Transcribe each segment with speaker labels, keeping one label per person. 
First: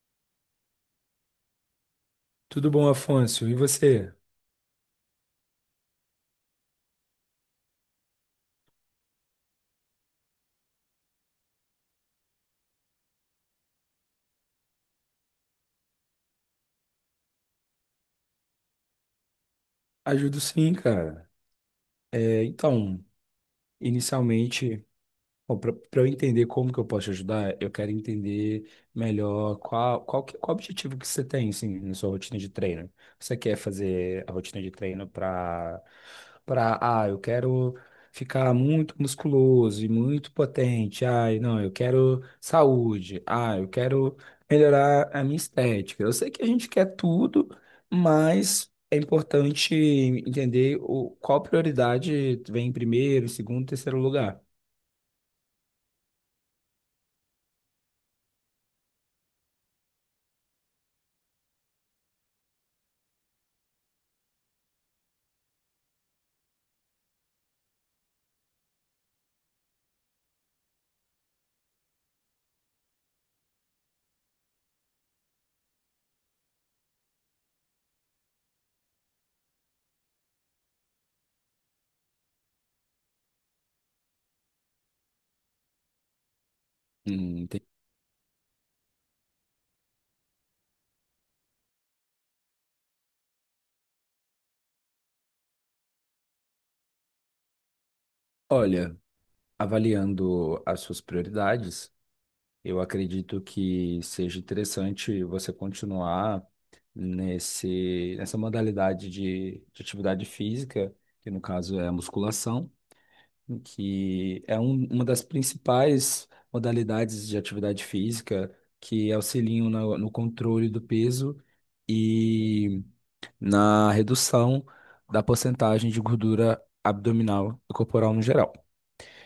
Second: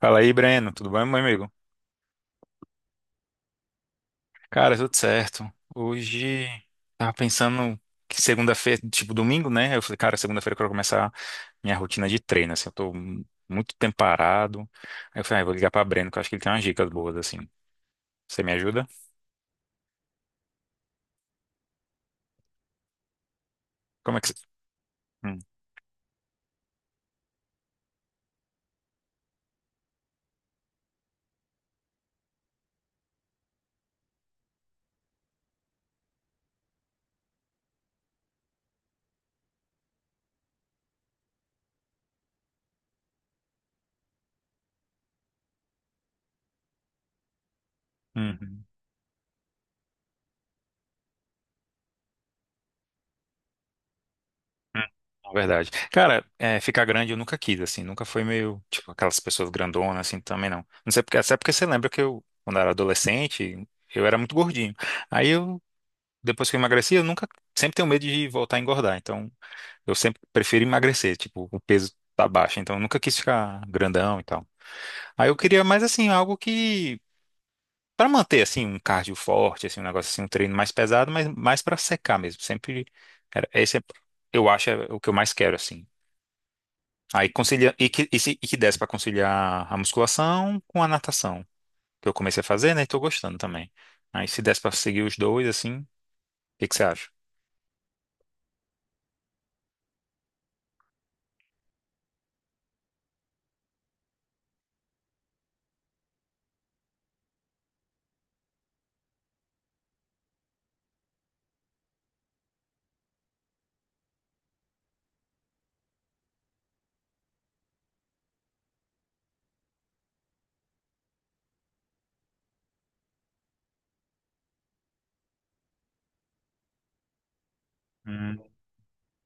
Speaker 1: Fala aí, Breno. Tudo bem, meu amigo?
Speaker 2: Tudo bom, Afonso? E você?
Speaker 1: Cara, tudo certo. Hoje tava pensando que segunda-feira, tipo domingo, né? Eu falei, cara, segunda-feira eu quero começar minha rotina de treino, assim, eu tô muito tempo parado. Aí eu falei, ah, eu vou ligar pra Breno, que eu acho que ele tem umas dicas boas, assim. Você me ajuda?
Speaker 2: Ajudo sim, cara. É, então,
Speaker 1: Como é que você...
Speaker 2: inicialmente.
Speaker 1: Hum.
Speaker 2: Bom, para eu entender como que eu posso te ajudar, eu quero entender melhor qual objetivo que você tem, assim, na sua rotina de treino. Você quer fazer a rotina de treino. Eu quero ficar muito musculoso e muito potente. Ah, não, eu quero saúde. Ah, eu quero melhorar a minha estética. Eu sei que a gente quer tudo,
Speaker 1: Uhum.
Speaker 2: mas é importante entender qual prioridade vem em primeiro, segundo, terceiro lugar.
Speaker 1: Hum, hum. É verdade. Cara, é, ficar grande eu nunca quis, assim, nunca foi meio, tipo, aquelas pessoas grandonas, assim, também não. Não sei porque, até porque você lembra que eu, quando eu era adolescente, eu era muito gordinho. Aí eu depois que eu emagreci, eu nunca, sempre tenho medo de voltar a engordar. Então, eu sempre prefiro emagrecer, tipo, o peso tá baixo. Então, eu nunca quis ficar grandão e tal. Aí eu queria mais assim, algo que pra manter assim um cardio forte, assim um negócio assim, um treino mais pesado, mas mais pra secar mesmo. Sempre era, esse é, eu acho é o que eu mais quero assim. Aí
Speaker 2: Hum,
Speaker 1: conciliar e que, e, se- e que desse pra conciliar a musculação com a natação, que eu comecei a fazer, né, e tô gostando também. Aí se desse pra seguir os dois assim, o que que você acha?
Speaker 2: Olha, avaliando as suas prioridades, eu acredito que seja interessante você continuar nessa modalidade de atividade física, que no caso é a musculação, que é uma das principais modalidades de atividade física que auxiliam no controle do peso e na redução da porcentagem de gordura abdominal e corporal no geral.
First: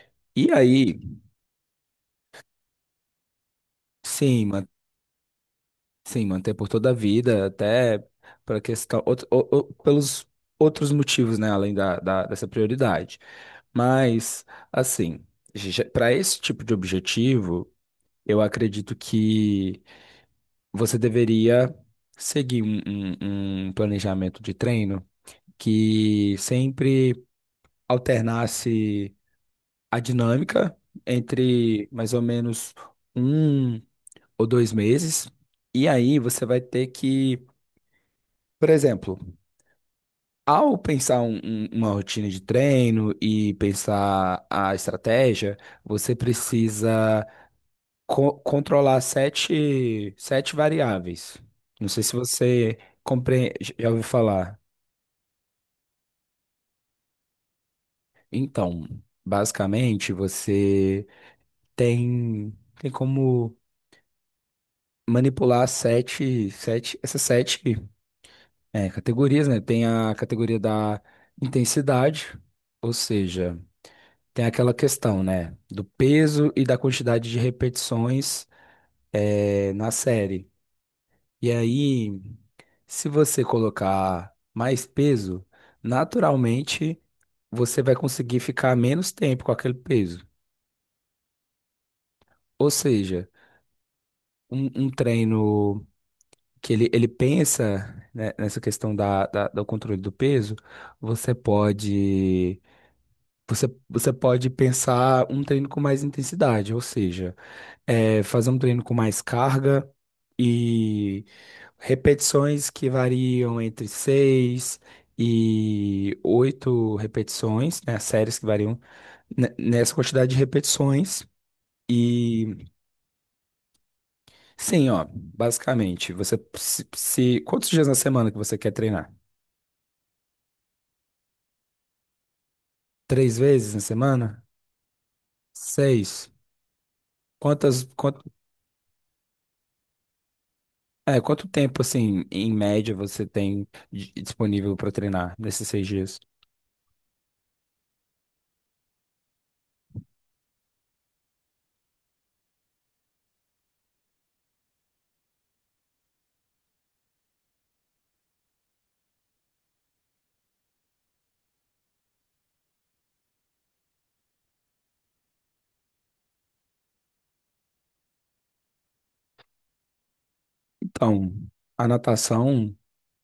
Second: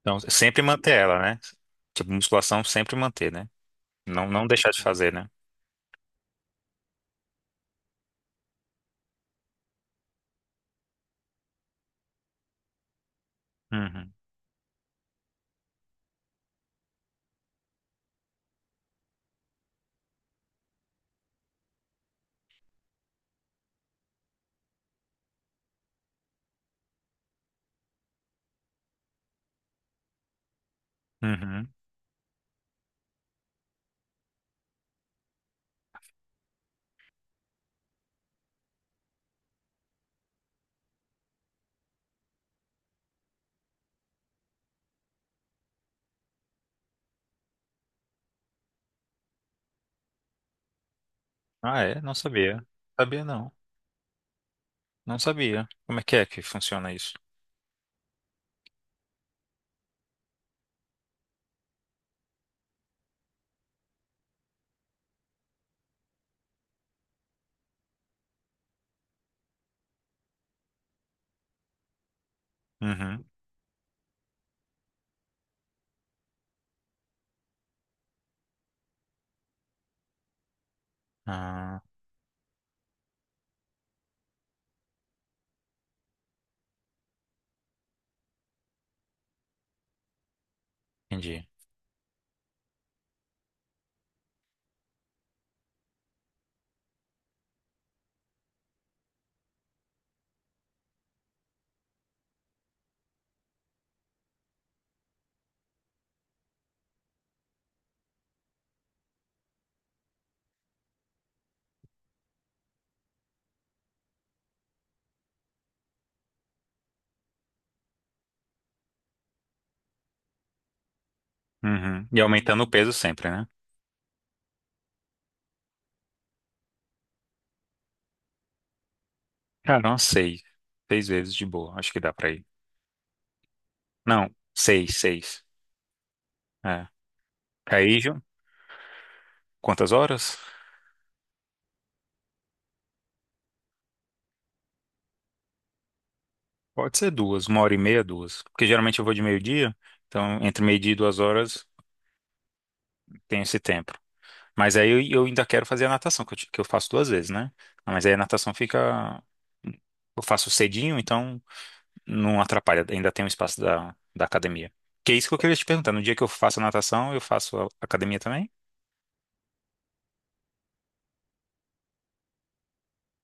Speaker 1: Então,
Speaker 2: E
Speaker 1: sempre manter
Speaker 2: aí,
Speaker 1: ela, né? Tipo, musculação sempre manter, né? Não, não
Speaker 2: sim,
Speaker 1: deixar de fazer, né?
Speaker 2: sim, manter por toda a vida, até para questão, pelos outros motivos, né, além dessa prioridade.
Speaker 1: Uhum.
Speaker 2: Mas, assim, para esse tipo de objetivo, eu acredito que você deveria seguir um planejamento de treino que sempre alternasse a dinâmica
Speaker 1: Uhum.
Speaker 2: entre mais ou menos 1 ou 2 meses, e aí você vai ter que, por exemplo, ao pensar uma rotina de treino e pensar a estratégia, você precisa controlar sete variáveis.
Speaker 1: Ah,
Speaker 2: Não
Speaker 1: é?
Speaker 2: sei
Speaker 1: Não
Speaker 2: se
Speaker 1: sabia.
Speaker 2: você
Speaker 1: Sabia não.
Speaker 2: compre... Já ouviu falar?
Speaker 1: Não sabia. Como é que funciona isso?
Speaker 2: Então, basicamente, você tem, tem como manipular essas sete, categorias, né? Tem a categoria da intensidade, ou
Speaker 1: Uhum.
Speaker 2: seja, tem aquela questão, né, do peso e da quantidade de repetições na série. E
Speaker 1: Ah,
Speaker 2: aí, se você colocar mais peso, naturalmente você vai conseguir ficar menos tempo com aquele peso.
Speaker 1: entendi.
Speaker 2: Ou seja, um treino que ele pensa, né, nessa questão do controle do peso, você pode, você pode pensar um treino com mais intensidade, ou seja, fazer um treino com mais carga e repetições que variam entre 6 e 8 repetições, né? Séries que variam nessa quantidade de repetições.
Speaker 1: Uhum. E aumentando
Speaker 2: E
Speaker 1: o peso sempre, né?
Speaker 2: sim, ó, basicamente, você, quantos dias na semana que você quer treinar?
Speaker 1: Cara, não sei. Seis vezes de boa. Acho que dá pra ir.
Speaker 2: Três vezes na
Speaker 1: Não,
Speaker 2: semana?
Speaker 1: seis, seis.
Speaker 2: Seis?
Speaker 1: É.
Speaker 2: Quantas,
Speaker 1: Aí, Ju,
Speaker 2: quanto,
Speaker 1: quantas horas?
Speaker 2: quanto tempo, assim, em média, você tem disponível para treinar nesses seis dias?
Speaker 1: Pode ser duas, uma hora e meia, duas. Porque geralmente eu vou de meio-dia, então entre meio-dia e duas horas tem esse tempo. Mas aí eu, ainda quero fazer a natação, que que eu faço duas vezes, né? Ah, mas aí a natação fica. Eu faço cedinho, então não atrapalha, ainda tem um espaço da, da academia. Que é isso que eu queria te perguntar. No dia que eu faço a natação, eu faço a academia também?
Speaker 2: Então, a natação,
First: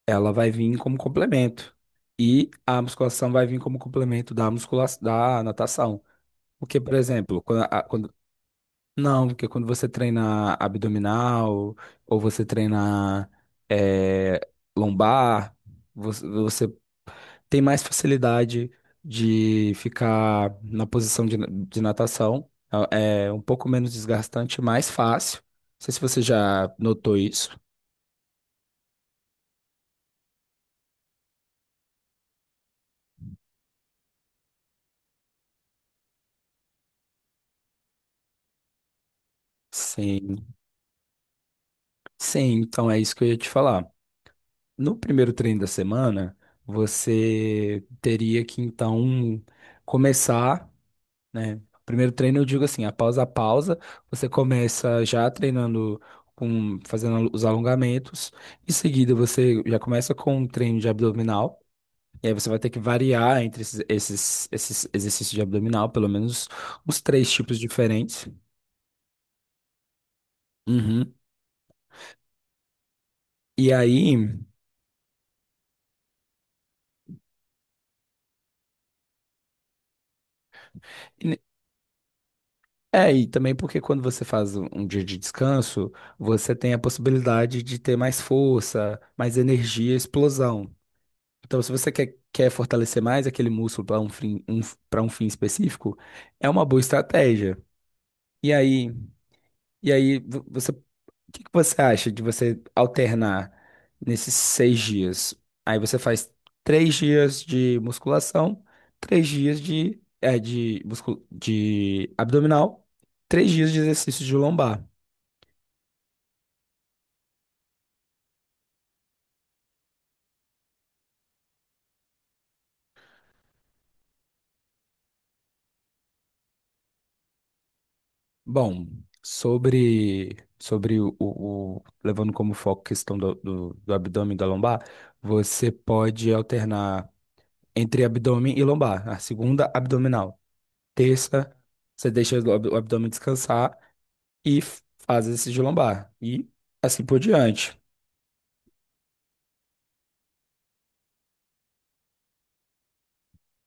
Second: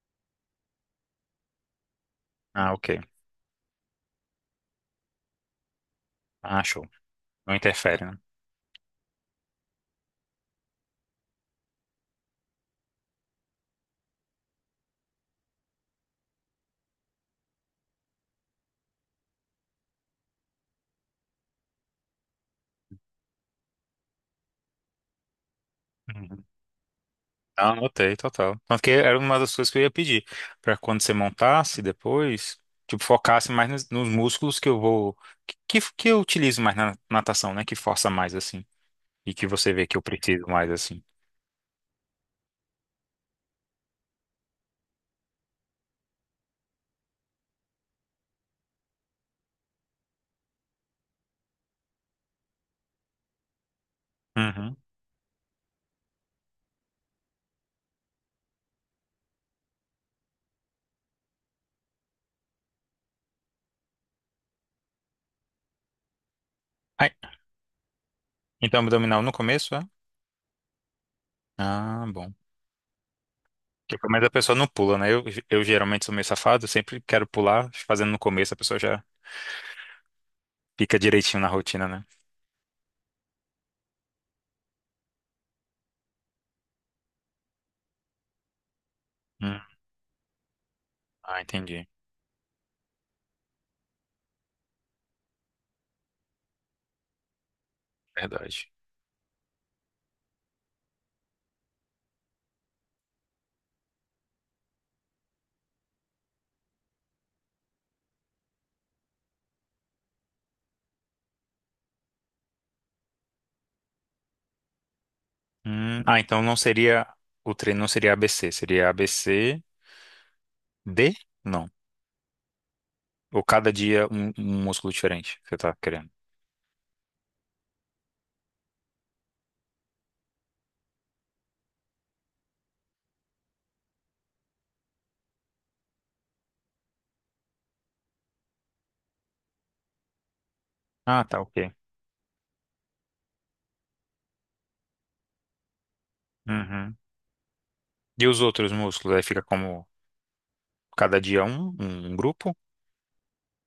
Speaker 2: ela vai vir como complemento. E
Speaker 1: Ah,
Speaker 2: a
Speaker 1: ok.
Speaker 2: musculação vai vir como complemento da musculação, da natação.
Speaker 1: Ah,
Speaker 2: Porque,
Speaker 1: show.
Speaker 2: por exemplo,
Speaker 1: Não interfere, né?
Speaker 2: não, porque quando você treina abdominal ou você treina eh, lombar, você tem mais facilidade de ficar na posição de natação. É um pouco menos desgastante, mais fácil. Não sei se você
Speaker 1: Uhum.
Speaker 2: já notou isso.
Speaker 1: Ah, anotei, total. Tanto que era uma das coisas que eu ia pedir, pra quando você montasse depois, tipo, focasse mais nos, nos músculos que eu vou. Que eu utilizo mais na natação, né? Que força mais assim. E que você vê que eu
Speaker 2: Sim.
Speaker 1: preciso mais assim.
Speaker 2: Sim, então é isso que eu ia te falar. No primeiro treino da semana, você teria que então começar, né? Primeiro treino, eu digo assim, após a pausa, você
Speaker 1: Uhum.
Speaker 2: começa já treinando com fazendo os alongamentos. Em seguida, você já começa com um treino de abdominal. E aí você vai ter que variar entre esses exercícios de abdominal, pelo menos os
Speaker 1: Ai,
Speaker 2: três tipos diferentes.
Speaker 1: então, abdominal no começo, é?
Speaker 2: Uhum.
Speaker 1: Ah, bom.
Speaker 2: E
Speaker 1: Porque pelo
Speaker 2: aí,
Speaker 1: menos a pessoa não pula, né? Eu geralmente sou meio safado, sempre quero pular, fazendo no começo, a pessoa já fica direitinho na rotina, né?
Speaker 2: E também porque quando você faz um dia de descanso, você tem a possibilidade de ter mais força, mais
Speaker 1: Hum.
Speaker 2: energia, explosão.
Speaker 1: Ah,
Speaker 2: Então, se
Speaker 1: entendi.
Speaker 2: você quer fortalecer mais aquele músculo para para um fim específico, é uma boa estratégia. E
Speaker 1: Verdade.
Speaker 2: aí, você, o que que você acha de você alternar nesses seis dias? Aí você faz três dias de musculação, três dias de abdominal, três dias de exercício de lombar.
Speaker 1: Hum. Ah, então não seria, o treino não seria ABC, seria ABCD? Não. Ou cada dia um, um músculo diferente que você tá querendo.
Speaker 2: Bom, sobre, levando como foco a questão do abdômen e da lombar, você pode alternar entre abdômen e lombar. A segunda, abdominal.
Speaker 1: Ah, tá,
Speaker 2: Terça,
Speaker 1: ok.
Speaker 2: você deixa o abdômen descansar. E faz esse de lombar e
Speaker 1: Uhum.
Speaker 2: assim por diante.
Speaker 1: E os outros músculos? Aí fica como cada dia um, um um grupo?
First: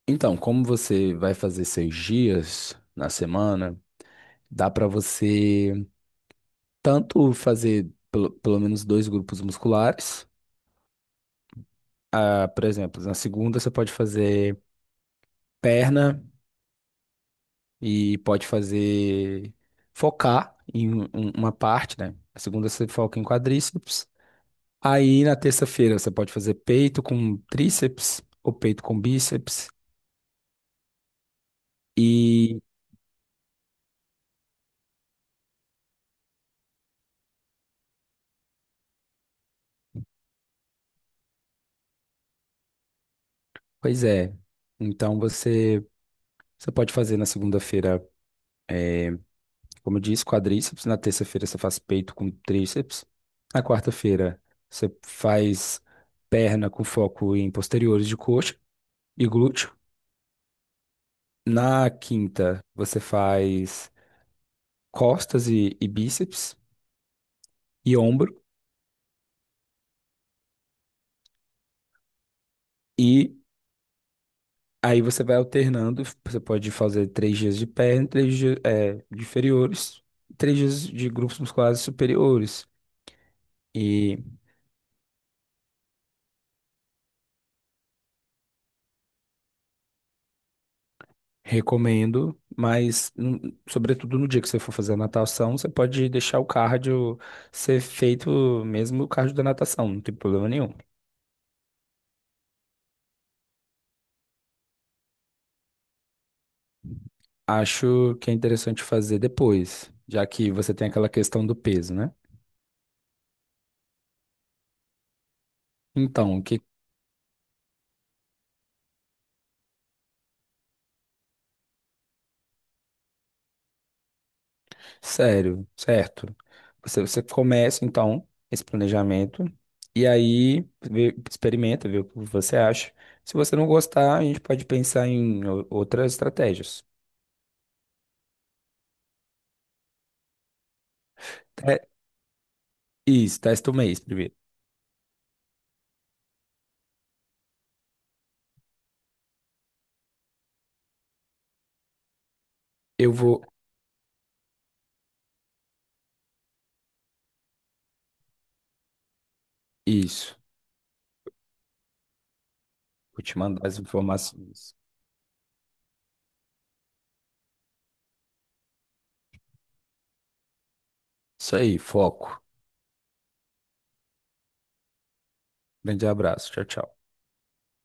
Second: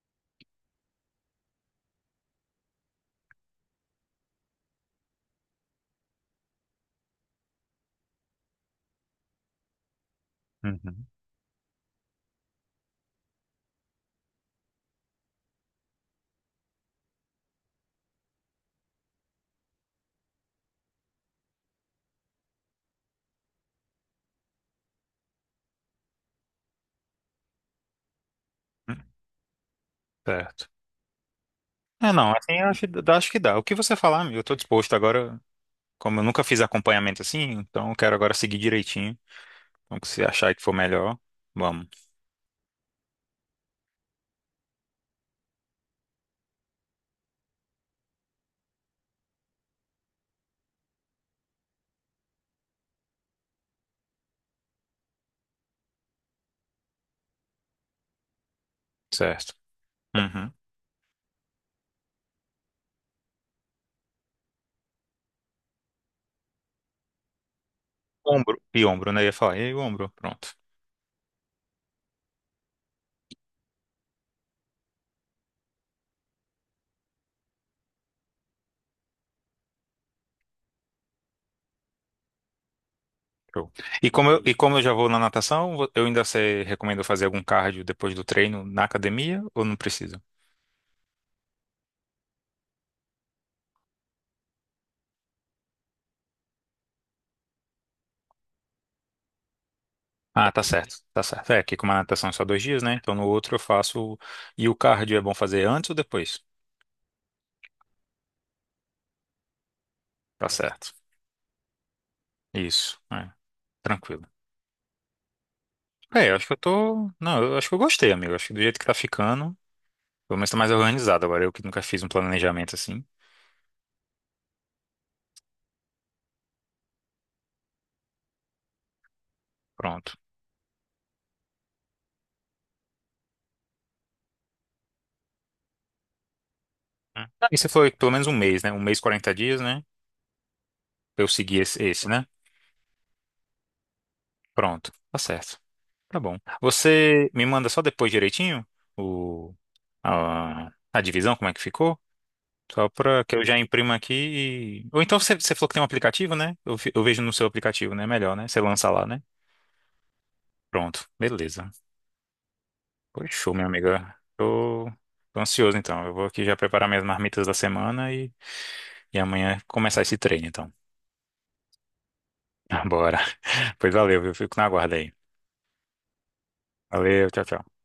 Speaker 2: Então, como você vai fazer seis dias na semana, dá para você tanto fazer pelo menos dois grupos musculares.
Speaker 1: Uhum.
Speaker 2: Ah, por exemplo, na segunda você pode fazer perna e pode fazer focar em uma parte, né? Na segunda você foca em quadríceps. Aí na terça-feira você pode fazer peito com tríceps ou peito
Speaker 1: Hum.
Speaker 2: com bíceps.
Speaker 1: Certo. É, não, assim eu acho, dá- acho que dá. O que você falar, amigo, eu tô disposto agora, como eu nunca fiz acompanhamento assim, então eu quero agora seguir direitinho. Então, se achar que for melhor, vamos,
Speaker 2: Pois é. Então você pode fazer na segunda-feira, como eu disse, quadríceps. Na terça-feira você faz peito com tríceps. Na quarta-feira você faz perna com foco em posteriores de coxa e
Speaker 1: certo.
Speaker 2: glúteo.
Speaker 1: Uhum.
Speaker 2: Na quinta você faz costas e bíceps e ombro.
Speaker 1: Ombro, e ombro, né? Eu ia falar, e aí, ombro, pronto.
Speaker 2: E aí você vai alternando. Você pode fazer três dias de perna, três dias, de inferiores, três dias de grupos musculares superiores.
Speaker 1: Show. E
Speaker 2: E
Speaker 1: como eu, e como eu já vou na natação, eu ainda você recomenda fazer algum cardio depois do treino na academia ou não precisa?
Speaker 2: recomendo, mas sobretudo no dia que você for fazer a natação, você pode deixar o cardio ser feito mesmo o cardio da natação, não tem problema
Speaker 1: Ah, tá
Speaker 2: nenhum.
Speaker 1: certo, tá certo. É que como a natação é só dois dias, né? Então no outro eu faço. E o cardio é bom fazer antes ou depois?
Speaker 2: Acho que é interessante fazer depois, já
Speaker 1: Tá
Speaker 2: que você tem
Speaker 1: certo.
Speaker 2: aquela questão do peso, né?
Speaker 1: Isso, é, tranquilo. É, eu
Speaker 2: Então,
Speaker 1: acho que eu
Speaker 2: que
Speaker 1: tô. Não, eu acho que eu gostei, amigo. Acho que do jeito que tá ficando, pelo menos tá mais organizado agora. Eu que nunca fiz um planejamento assim.
Speaker 2: sério, certo? Você começa então esse planejamento e
Speaker 1: Pronto.
Speaker 2: aí experimenta, vê o que você acha. Se você não gostar, a gente pode pensar em outras estratégias.
Speaker 1: Hum. Ah, e você falou que pelo menos um mês, né? Um mês, 40 dias, né? Pra eu segui
Speaker 2: Te-
Speaker 1: esse, né?
Speaker 2: Isso, testa o mês primeiro.
Speaker 1: Pronto. Tá certo. Tá bom. Você me manda só depois direitinho o, a, a divisão, como é que ficou? Só
Speaker 2: Eu
Speaker 1: pra que
Speaker 2: vou.
Speaker 1: eu já imprima aqui e... Ou então você, você falou que tem um aplicativo, né? Eu vejo no seu aplicativo, né? É melhor, né? Você lança lá, né?
Speaker 2: Isso.
Speaker 1: Pronto. Beleza.
Speaker 2: Vou
Speaker 1: Pois
Speaker 2: te
Speaker 1: show, minha
Speaker 2: mandar as
Speaker 1: amiga.
Speaker 2: informações.
Speaker 1: Tô ansioso, então. Eu vou aqui já preparar minhas marmitas da semana e amanhã começar esse treino, então.
Speaker 2: Isso aí, foco.
Speaker 1: Bora. Pois valeu, viu? Fico na guarda aí.
Speaker 2: Grande abraço. Tchau, tchau.
Speaker 1: Valeu, tchau, tchau.